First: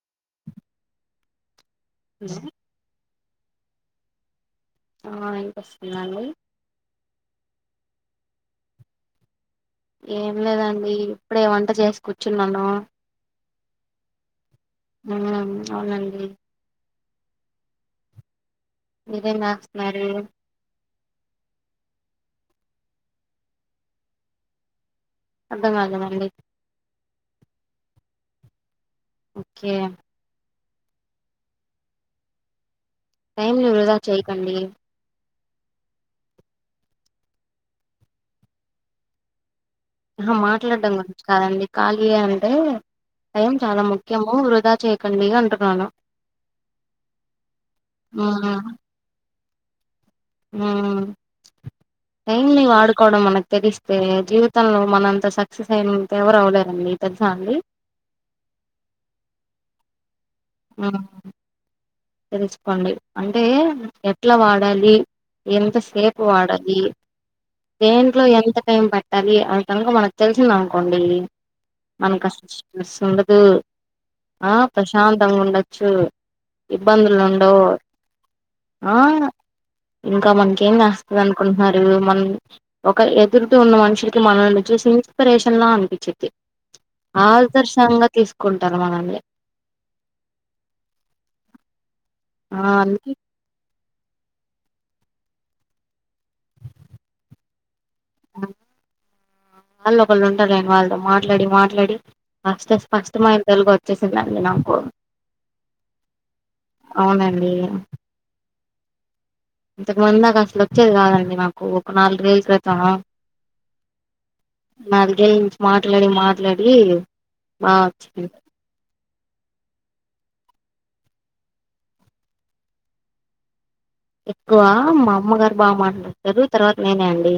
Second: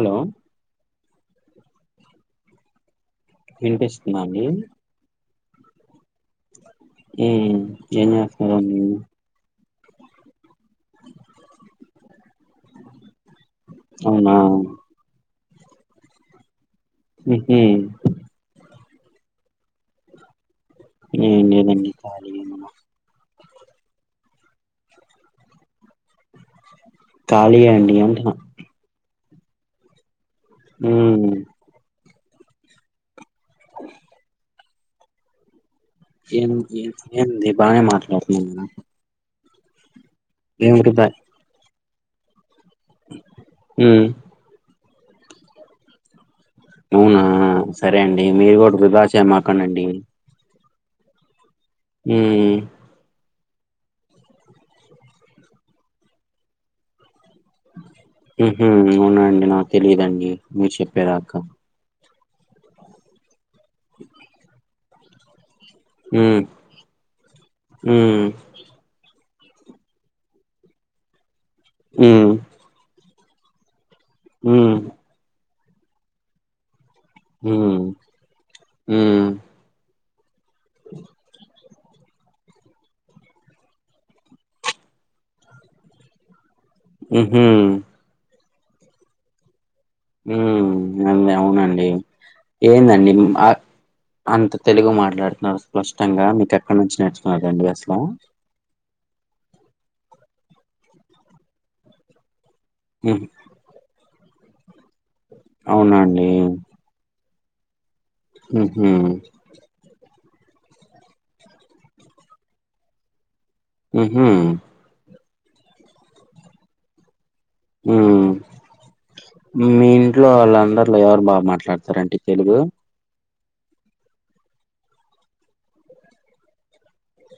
Hello hello వినిపిస్తుందా అండి ఆ ఇంకొస్తుందండి మ్మ్ ఏం చేస్తున్నారు అండి ఏం లేదండి ఇప్పుడే వంట చేసి కూర్చున్నాను అవునా మ్మ్ అవునండి మ్మ్ హ్మ్ మీరు ఏం చేస్తున్నారు ఏం లేదు అండి కాలి ఐ అర్థం కాలేదు అండి కాలి ఐ అండి అంటున్న ఓకే హ్మ టైమ్ నీ వృధా చేయకండి ఏం ఏ ఏంది బాగానే మాట్లాడుతున్నాను నేను ఆ మాట్లాడడం గురించి కాదండి కాల ఐ అని టైమ్ చాలా ఉమ్ ముఖ్యము వృధా చే కండి అంటునాను అవునా సరే అండి మీరు కూడా వృధాచెయ్మా కనండి మ్మ్ ఏం ఉమ్ [inaudible] వాడుకోవడం మనకి తెగిస్తే జీవితంలో మనంత సక్సెస్ అయినంత ఎవరు అవలేరండి ఊహూ అవునా అండి నాకు తెలియదం [unintelligible] మీర్ మ్మ్ చెప్పే దాకా తెలుసుకోండి అన్ టే ఎట్లా వాడాలి ఎంతసేపు ఉమ్ వాడాలి ఉమ్ దేంట్లో ఎంత టైం ప అది అది కనుక మనకు తెలిసిందనుకోండి ఉమ్ మనకా [unintelligible] మ్మ్ ఆ ఉమ్ ప్రశాంతంగుండ చు ఇబ్బందులుండవు ఉమ్ ఆ ఉమ్ ఇంకా మంచి ఏం చాస్తది అనుకున్ మరియు మనం ఒక ఎదుటి ఉన్న మనుషులకి మనల్ని చూసి ఇన్స్పిరేషన్ లా అనిపిచ్చిద్ది ఉహు ఆదర్శంగా తీస్ కుంటారు మనల్ని ఉమ్ అన్ని అవునండి ఆ ఏందండి అందుకే మ్ ఆ అంత తెలుగు మాట్లాడుతున్నారు స్పష్టంగా మీకెక్కడ నుంచి నేర్చుకున్నారండి అసలు [unintelligible] మళ్ళొకళ్ళు ఉంటారులే వాళ్లతో మాట్లాడి మాట్లాడి [unintelligible] ఉహ్ స్పష్టమైన తెలుగొచ్చేసి గ్లాన్ మినాపూర్ అవునాండి [unintelligible] ఉహూ ఇంతకు ముంద అసలొచ్చేది కాదండి మాకు ఒక నాలుగు [inaudible] క్రితం ఉహు నాలుగేళ్ళ నుంచి మాట్లాడి మా ఉమ్ మీ ఇంట్లో వాళ్ళందరు బాగా మాట్లాడతారండి తెలుగు ఎక్కువ మా అమ్మగారు బాగా మాట్లాతారు తర్వాత నేనే అండి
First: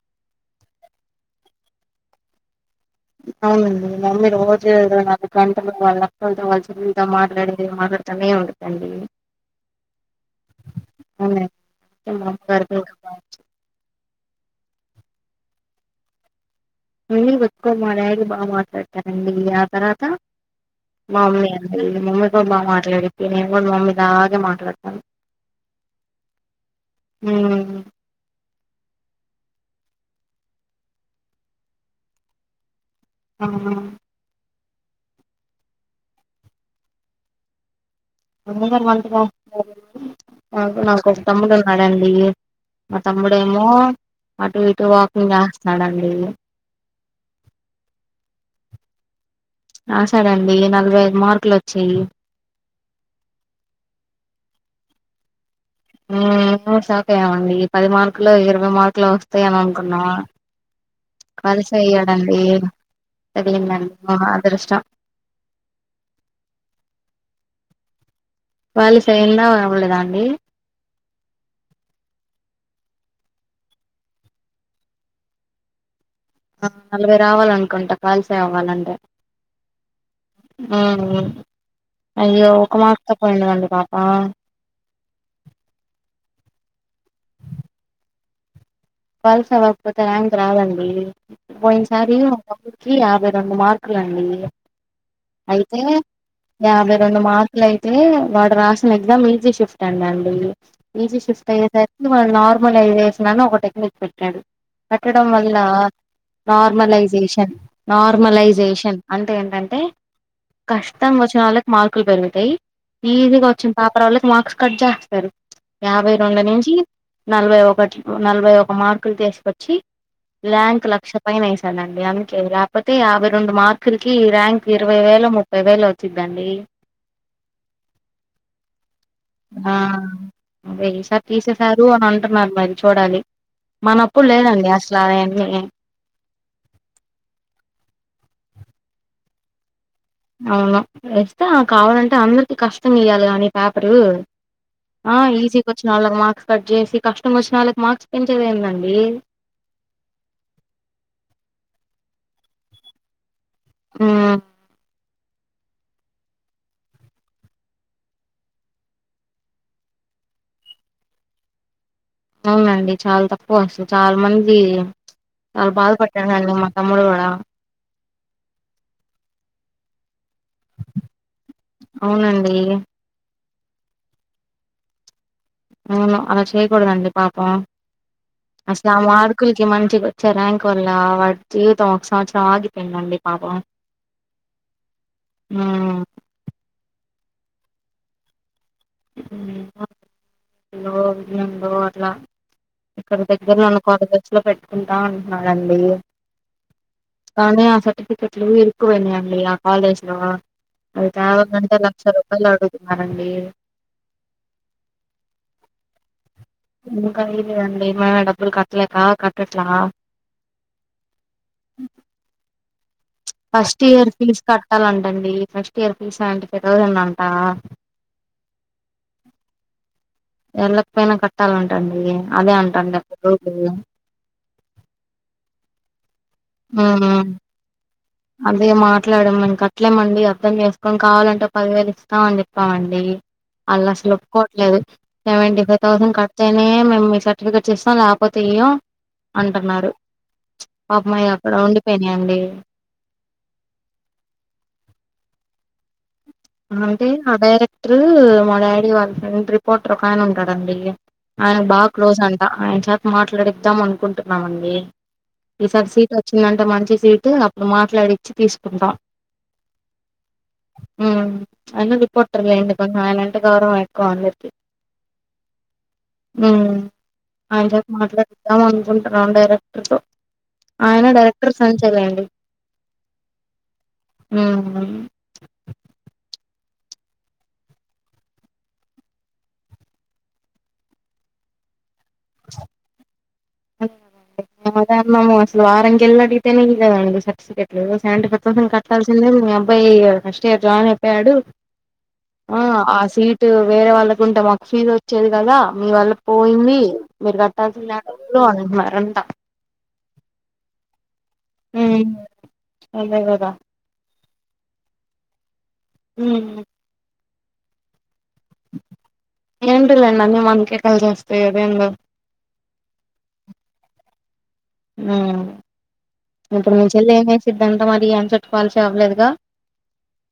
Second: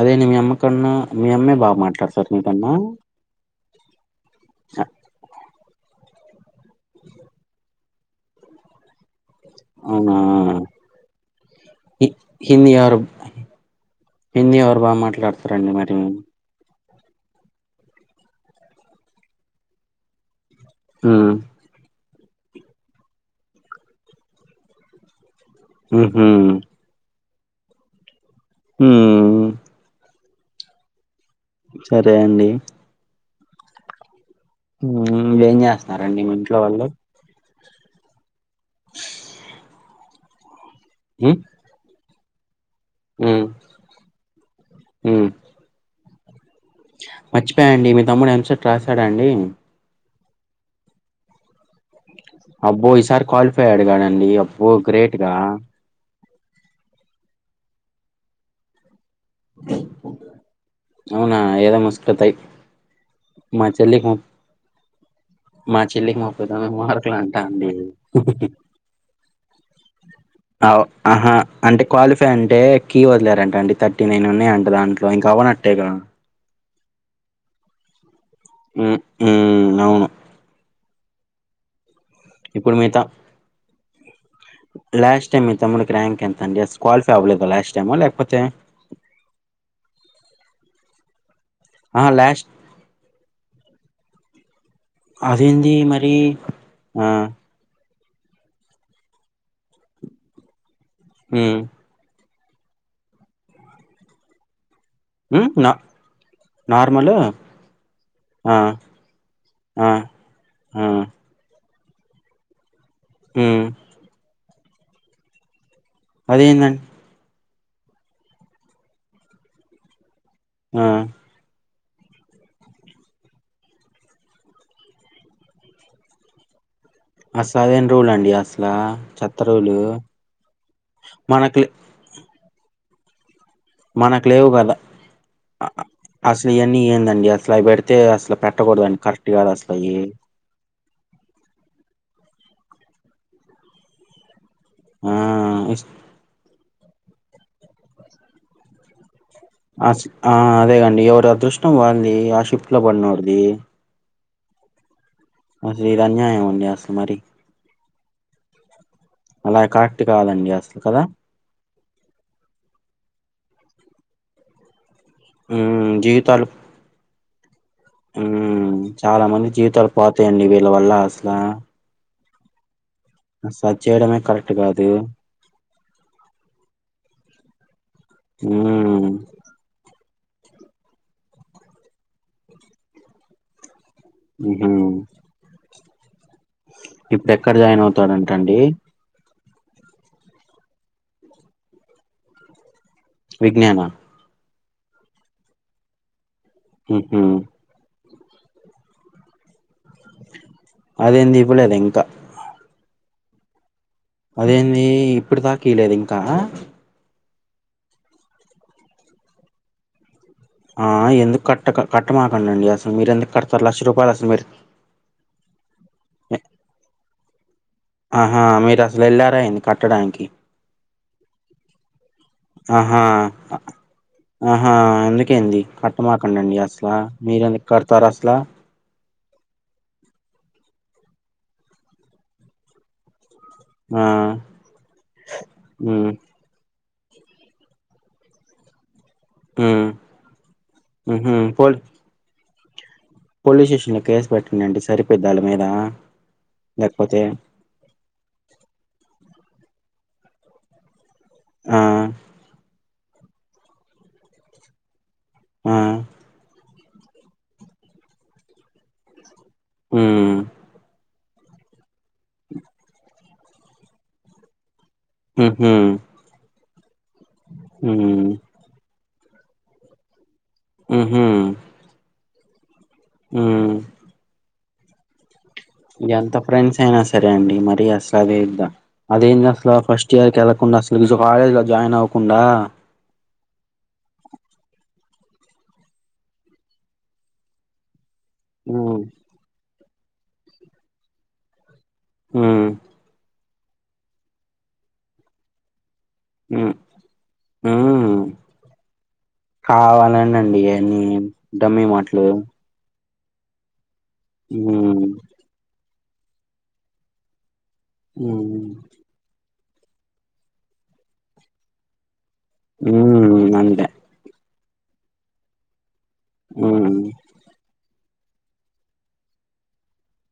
అదే న మీ అమ్మ కన్నా మీ అమ్మే బాగా మాట్లాతర మీ కన్నా అవునండి మమ్మీ రోజు ఏదైనా గంటలు వాళ్ళ అక్కలతో వల్ల చెల్లెళ్ళతో మాట్లాడి మాట్లాడుతూనే ఉంటది అండి అవునా అవునండి మా హిందీ అమ్మగారికి ఇంకా ఎవరు బాగా హిందీ ఎవరు బాగా మాట్లాడతారండి మరి రహిందీ ఎక్కువ మా డాడీ బాగా మాట్లాడుతారండి ఆ తర్వాత ఉమ్ మామయ్య బా మాట్లాడితే నను కూడా మమ్మీ లాగానే మాట్లాడతాను ఉహు ఉమ్ ఉమ్ సరే అండి ఆహ ఉమ్ ఏం చేస్తున్నారండి మీ ఇంట్లో వాళ్ళు అమ్మమ్మ వాళ్ళ ఇంట్లో ఉంటారు వానికి నాకు ఒక ఉమ్ తమ్ముడు ఉన్నాడండి మా ఉమ్ తమ్ముడేమో అటు ఇటు ఉమ్ వాకింగ్ చేస్తాడండి రాసాడండి రాశాడండి నాలబైఐదు మార్కులు వచ్చాయి అబ్బో ఈసారి క్వాలిఫైడ్ అయ్యాడండి గ్రేట్గా హు మిమ్ షాక్ అయ్యామండి ఈ పది మార్కులు ఇరవై మార్కులు వస్తయి అని అనుకున్నాం అవునా? ఏదో క్వాలిఫై ముస్కుతై. అయ్యాడండి మా చెల్లికి తగిలిందనుకో ము అదృష్టం మా చెల్లికి ముపైతొమ్మిది మర్కులు అంటా అండి అయ్యేందా అవ్వాలేదా అ ఆహా అంటే క్వాలిఫై అంటే కీ వదిలారంట అంటడి థర్టీ నైన్ ఉన్నాయి అంట దాంట్లో ఇంక అవ్వనట్టే గా నలభై రావాల అనుకుంటాను క్వాలిఫై అవ్వాలంటే హ్మ్. హ్మ్. అవును. ఆ ఇప్పుడు మిగతా లాస్ట్ టైమ్ మి తమ్ముడికి ర్యాంక్ ఎంత అండి క్వాలిఫై అవ్వలేద లాస్ట్ టైమా లేకపోతే పల్స అవ్వకపోతే ర్యాంక్ రాదండి అహా! పోయినసారి మా లాస్ట్ పాపా కీ యాభై రెండు మార్కులు అండి అదేంది అయితే మరి? యాభై ఆ! రెండు మార్కులు అయి అయితే వాడు రాసిన ఎగ్జామ్ ఈజీ షిఫ్ట్ అంటా అండి ఈజీ షిఫ్ట్ హ్మ్. అయ్యేసరికి వాళ్ల నార్ అప్పుడ్ నేన్ చేసినాను ఒక టెక్నిక్ పెట్టాడు కట్టడం హ్మ్. వల్ల నా నార్మలు? నార్మలైజేషన్ ఆ! నార్మలైజేషన్ అంటే ఏంటంటే ఆ! ఆ! కష్టం వచ్చిన వాళ్ళక్ మార్కులు పెరుగుతయి ఈజీగా హ్మ్. వచ్చింది పపర్ వాళ్ళకి మార్క్స్ కట్ జాస్తరు యాభై రెండు నుంచి అదేందండి? నలభై ఒకటి నలభై ఒక ఒక మార్కులు తీసుకొచ్చి ల్యాంక్ ఆ! లక్ష పైన స్ సనండి అందుకే లేకపోతే యాభై రెండు మార్కులకి ర్యాంక్ ఇరవై వేలు ముప్పై వేలు వచ్చిదండి ఆ సదవెన్ రుల్ అండి అసలా చెత్త ఆ రూలు అదే ఈసారి మనకు లే తీసేసారు అని అంటున్నారు మరి చూడాలి మనకు మనప్పుడు లేవు లేదండి కదా అసలు అయన్నీ అ అసలు ఇయన్నీ ఏందండి అసలు అవి పెడితే అసలు పెట్టకూడదు అండి కరెక్ట్ కాదాసల అవును ఇస్తా కావాలంటే అందరికి కష్టం ఇయ్యాలి కానీ పేపరు ఆ ఈజీ ఇస్ కొచ్చి నల్గు మార్క్స్ కట్ చేసి కష్టం వచ్చిన వాళ్ళకి మార్క్స్ పెంచేద్దెముందండి ఆ ఆ అదే అండి ఎవరి అదృష్టం వాన్ది ఆ షిఫ్ట్ లో పడినొంది మ్మ్ అసలీది అన్యాయం అండి అసలు మరి అలా కరక్ట్ కాదండి అసలు కదా అవునండి చాలా తక్కువ వస్తుంది చాలా మంది చాలా ఉమ్ బాధ పడ్డాడండి మా తమ్ముడు కూడా మ్మ్మ్ చాలా మంది జీవితాలు పోతాయండి వీళ్ళ వల్ల అసల అవునండి సచేయడమే కరెక్ట్ కాదు అవును అలా చెయ్యకూడదండి పాపం అస్లా ఉమ్ మార్కులకి మంచిగొ వచ్చే ర్యాంక్ వల్ల వాడి జీవితం ఒక సంవత్సరం ఆగిపోయిందండి పాపం హ ఆ ఇప్పుడు ఎక్కడ జాయిన్ అవుతాడుంటండి అట్లా ఇక్కడ దగ్గర నన్న విజ్ఞాన కాలజర్స్ లో పెట్ట కుంటా అంటున్నానండి హ ఎట్కట్ల ఇకువన్నాయ కాాలేజ్ లో అయితే అదేంది ఆవ ఇవ్వలేదు గంటా ఇంకా క్ష రూపాయలు ఆడు అనండి అదేీ ఇప్పుడు తాకయలేదు ఇంకా ఇంకా ఇద అండి ఏమనా డబ్బులు కట్టలేక కట్టట్లా ఆ ఎందుకు కట్ట కట్టమాకంండి అస ఫస్ట్ ఇయర్ ఫీజ్ కట్టాలంటండి ఫెక్స్ట్ ఇయర్ ఫీజ అలాంటి పెరంట ఆ ఆహా మీరు అసలు వెళ్లారా అంది కట్టడానికి ఎళ్ళకపోయినా కట్టాలంటండి అదే అంటండి ఆహా అ రోజలు ఇట్టమాకంండి అసలా మీర ఎందు కడతారా అసలా అట్లాడమ అట్లేమండి అర్థం చేసుకొని కావాలంటే పదివేలు ఇస్తామ అని చెప్పామండి అల్లా ఆ అసలుప్పుకోవట్లేదు సెవెంటీ ఫైవ్ ఉమ్ థౌసండ్ కడితేనే మీ సర్టిఫికేట్ ఇస్తాం లేకపోతే ఇ్యో ఉమ్ అంటున్నారు పాపమయ ఉహు అక్కడ పోల్ ఉండిపోయినాయంండి పోలీస్ స్టేషన్ లో కేసు పెట్టటిడి అండి సరిపోద్దళ్ మీద అంటే లేకపోతే ఆ డైరెక్టర్ మా డాడీ వాళ్ళ ఫ్రెం పోట రకాయన ఉంటాడండి అను ఆ బాగా క్లోస్ అంటా మాట్లాడిద్దాం అనుకుంటున్నామండి ఆ ఈసారి సీట్ వచ్చిందంటే మంచి అప్పుడు మాట్లాడిచ్చ తీసుకుంటం ఆ ఉ అన్న గు పొట్టర్లేడి ఇ కకారం అకు అంటది హ ఆ ఆమెతో మాట్లాడదాం అనుకున్నా డైరెక్టర్తో ఆయన ఉహు డైరెక్టర్ సంచల అండి ఉమ్ ఆ ఎంత ఫ్రెండ్స్ అయినా సరే అండి మరి అస అద్దా అదేంటి అసలు ఫస్ట్ ఇయర్ క వెళ్ళలకుండా అసలు కాలేజ్ లో జాయిన్ అవ్వ కుండా అద అమ్మ అసలు వారంగ ఎల అడితేనే ఇ సర్టిఫికెట్లు అంటీ పొత్తప ఉమ్ కట్టాల్సిందేగా పోయి ఫస్ట్ ఇయర్ జాయిన్ అయిపోయాడు ఆ ఉమ్ ఆసి ట్ వేరే వాళ్ళకుంటే మాకు ఫీజ్ వచ్చేది కదా మీ వల్ల ఉమ్ పోయింది మీరు కట్టాల్సిందే ఉమ్ డబ్బులు అంటున్నారంట కావాలనె అండిగా నీ డమ్మీ మాట్లూ అలా గదా హ హ అ ఏంటి లేండి అన్నీ మనకే కలిసిస్తాయి అదేం ఉ అంతే అ ఇప్పుడు మీ ఉమ్ చెల్ల ఏం వేసిద్దన్ మరి ఆన్సర్ కాల్స్ అవ్వలేదుగా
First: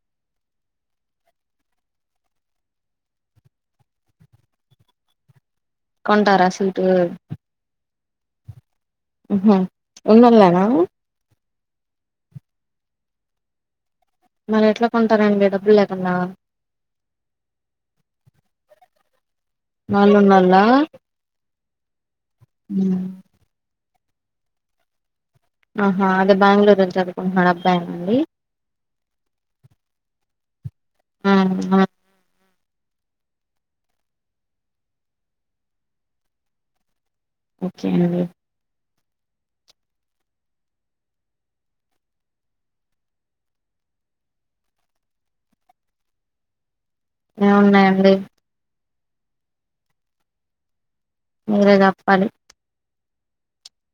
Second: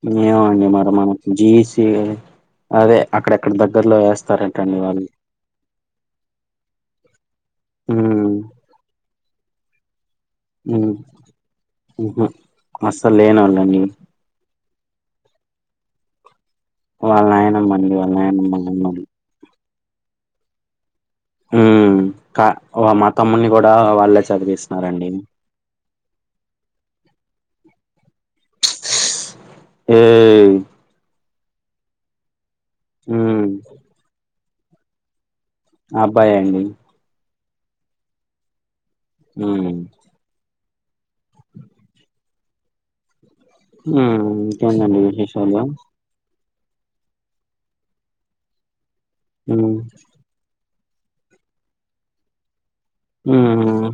ఇంకేముంది మరమా జీసే అదే అక్కడెక్కడ దగ్గర్లో వేస్తారంటండి వాళ్ళు కొంటారా సీట్లు హ ఆహా ఉన్నొల్లేనా ఉహు అస్సలు లేనోళ్ళండి మరి ఎట్లా కొంటారండి డబ్బులు లేకుండా వాళ్ళ నాయ నమ్మండి వాళ్ళ నాయనమ్మా తమ్ముడు ఆళ్ళున్నోళ్ళ ఉ కా మా తమ్ముని కూడా ళ్ళ చదివిస్తున్నారండి ఆహా అదే బెంగళూరు చదువుకుంటున్నాడు అబ్బాయినండి మ్మ్ మ్మ్ ఆ బా హ్మ్మ్ మా అబ్బాయే అండి ఓకే అండి హ్మ్మ్ మ్మ్ ఇంకేంటండి విశేషాలు ఏమి ఉన్నాయండి మ్మ్ మీరే చెప్పాలి మ్మ్ ఆ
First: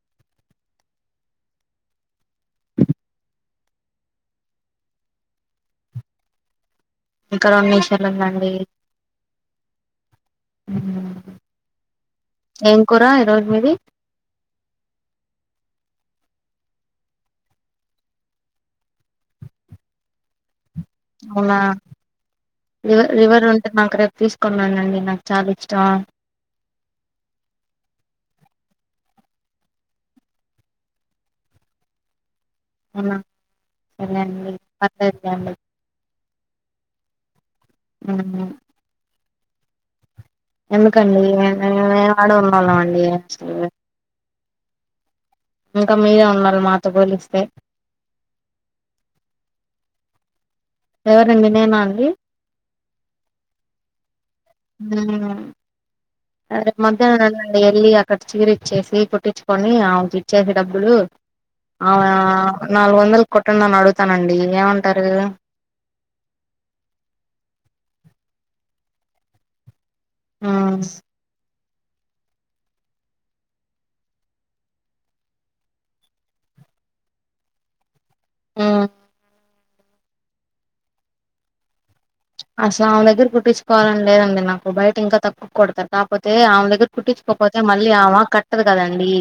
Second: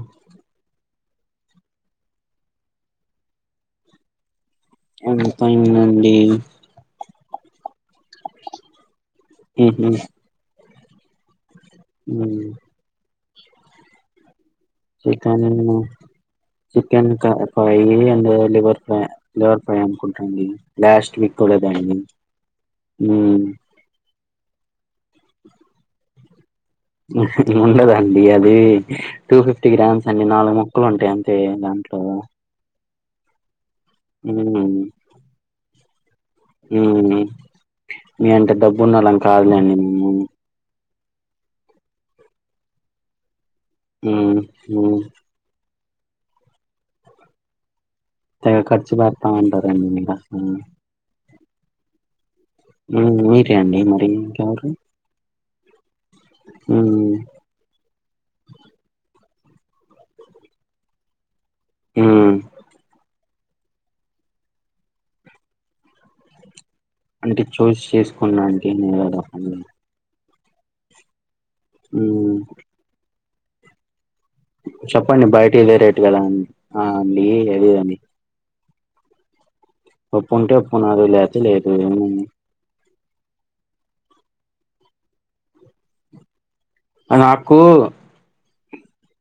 ఎంతయిందండి ఇంకా రెండు విషయాలు ఉందండి మ్మ్ హ్మ్ మ్మ్ ఏం కూరా ఈరోజు ఏది చికెన్ చికెన్ కర్ fry and liver fry liver fry అనుకుంటాండి అవునా రీవ ఉమ్ రివర్ ఉంటే నాక రే తీసుకున్నానండి నాకు చాలా ఇష్టం ఉండదండి అది టూ ఫిఫ్టీ గ్రామ్స్ అండి నాలుగు మొక్కలు ఉంటాయి అంతే దాంట్లో వునా సర్లే అండి ఉమ్ పత్తే మీ హ్మ్. అంత డబ్బు ఉనోళ్ళం కాదులెండి మేము ఎందుకండి మేం యాడ ఉన్నవాళ్ళం అండి అసలు మ్మ్ హ్మ్ ఇంకా మీరే ఉన్నారు మాతో పోలిస్తే తెగ ఖర్చు పెడతామంటారండి మీరు అసలు ఎవరండి నేనా అండి మ్మ్ మీరే అండి మరి ఇంకెవరు మ్మ్ అదే మ్మ్ మధ్యాహ్నం నుండి ఎల్లి అక్కడ చీర ఇచ్చేసి కుట్టిచి కొని ఆవికిచ్చే డబ్బులు అవునా మ్మ్ నాలుగు వందలు కుట్టండి అని అడుగుతానండి ఇంగేమంటారు అంటే చూస్ చేసుకొనడానికి [inaudible] మ్మ్ మ్మ్ చెప్పండి బయటి ఇదే రేట్ గదా ఆ అండి [inaudible] మ్మ్ ఒప్పుంటే ఒప్పు నాదే లేకపోతే లేదు ఏముంది అందులో అసలు ఆమె దగ్గర కుట్టించుకోవాలని లేదండి నాకు, బయట ఇంకా తక్కువ కుడతారు కాకపోతే ఆమె దగ్ ర్ ఆ, నాకు కుట్టించుకోకపోతే మళ్ళీ ఆమె వస్తది కదండి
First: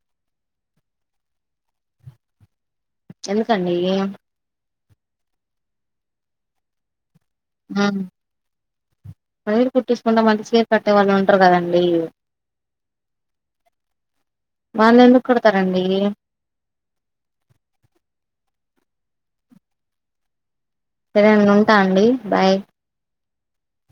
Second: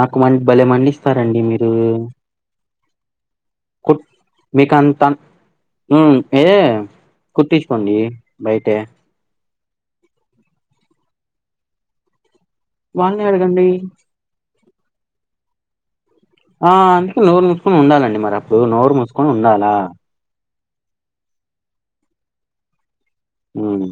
నాకు మం భలే మండిస్తారండి మీరు ఎందుకండి హోమ్ ఏ కుట్టించుకోండి బయటే బయట కుట్టించుకుంటే మంచి చీరే కట్టే వాళ్ళు ఉండరు కదండి వాళ్లని అడగండి వాళ్ళు ఎందుకు కొడతారండి ఆ అందుకే నోరు మూసుకొని ఉండాలండి మరి అప్పుడు నోరు మూసుకొని ఉండాలా సరే అండి ఉంటా అండి బాయ్ హ్మ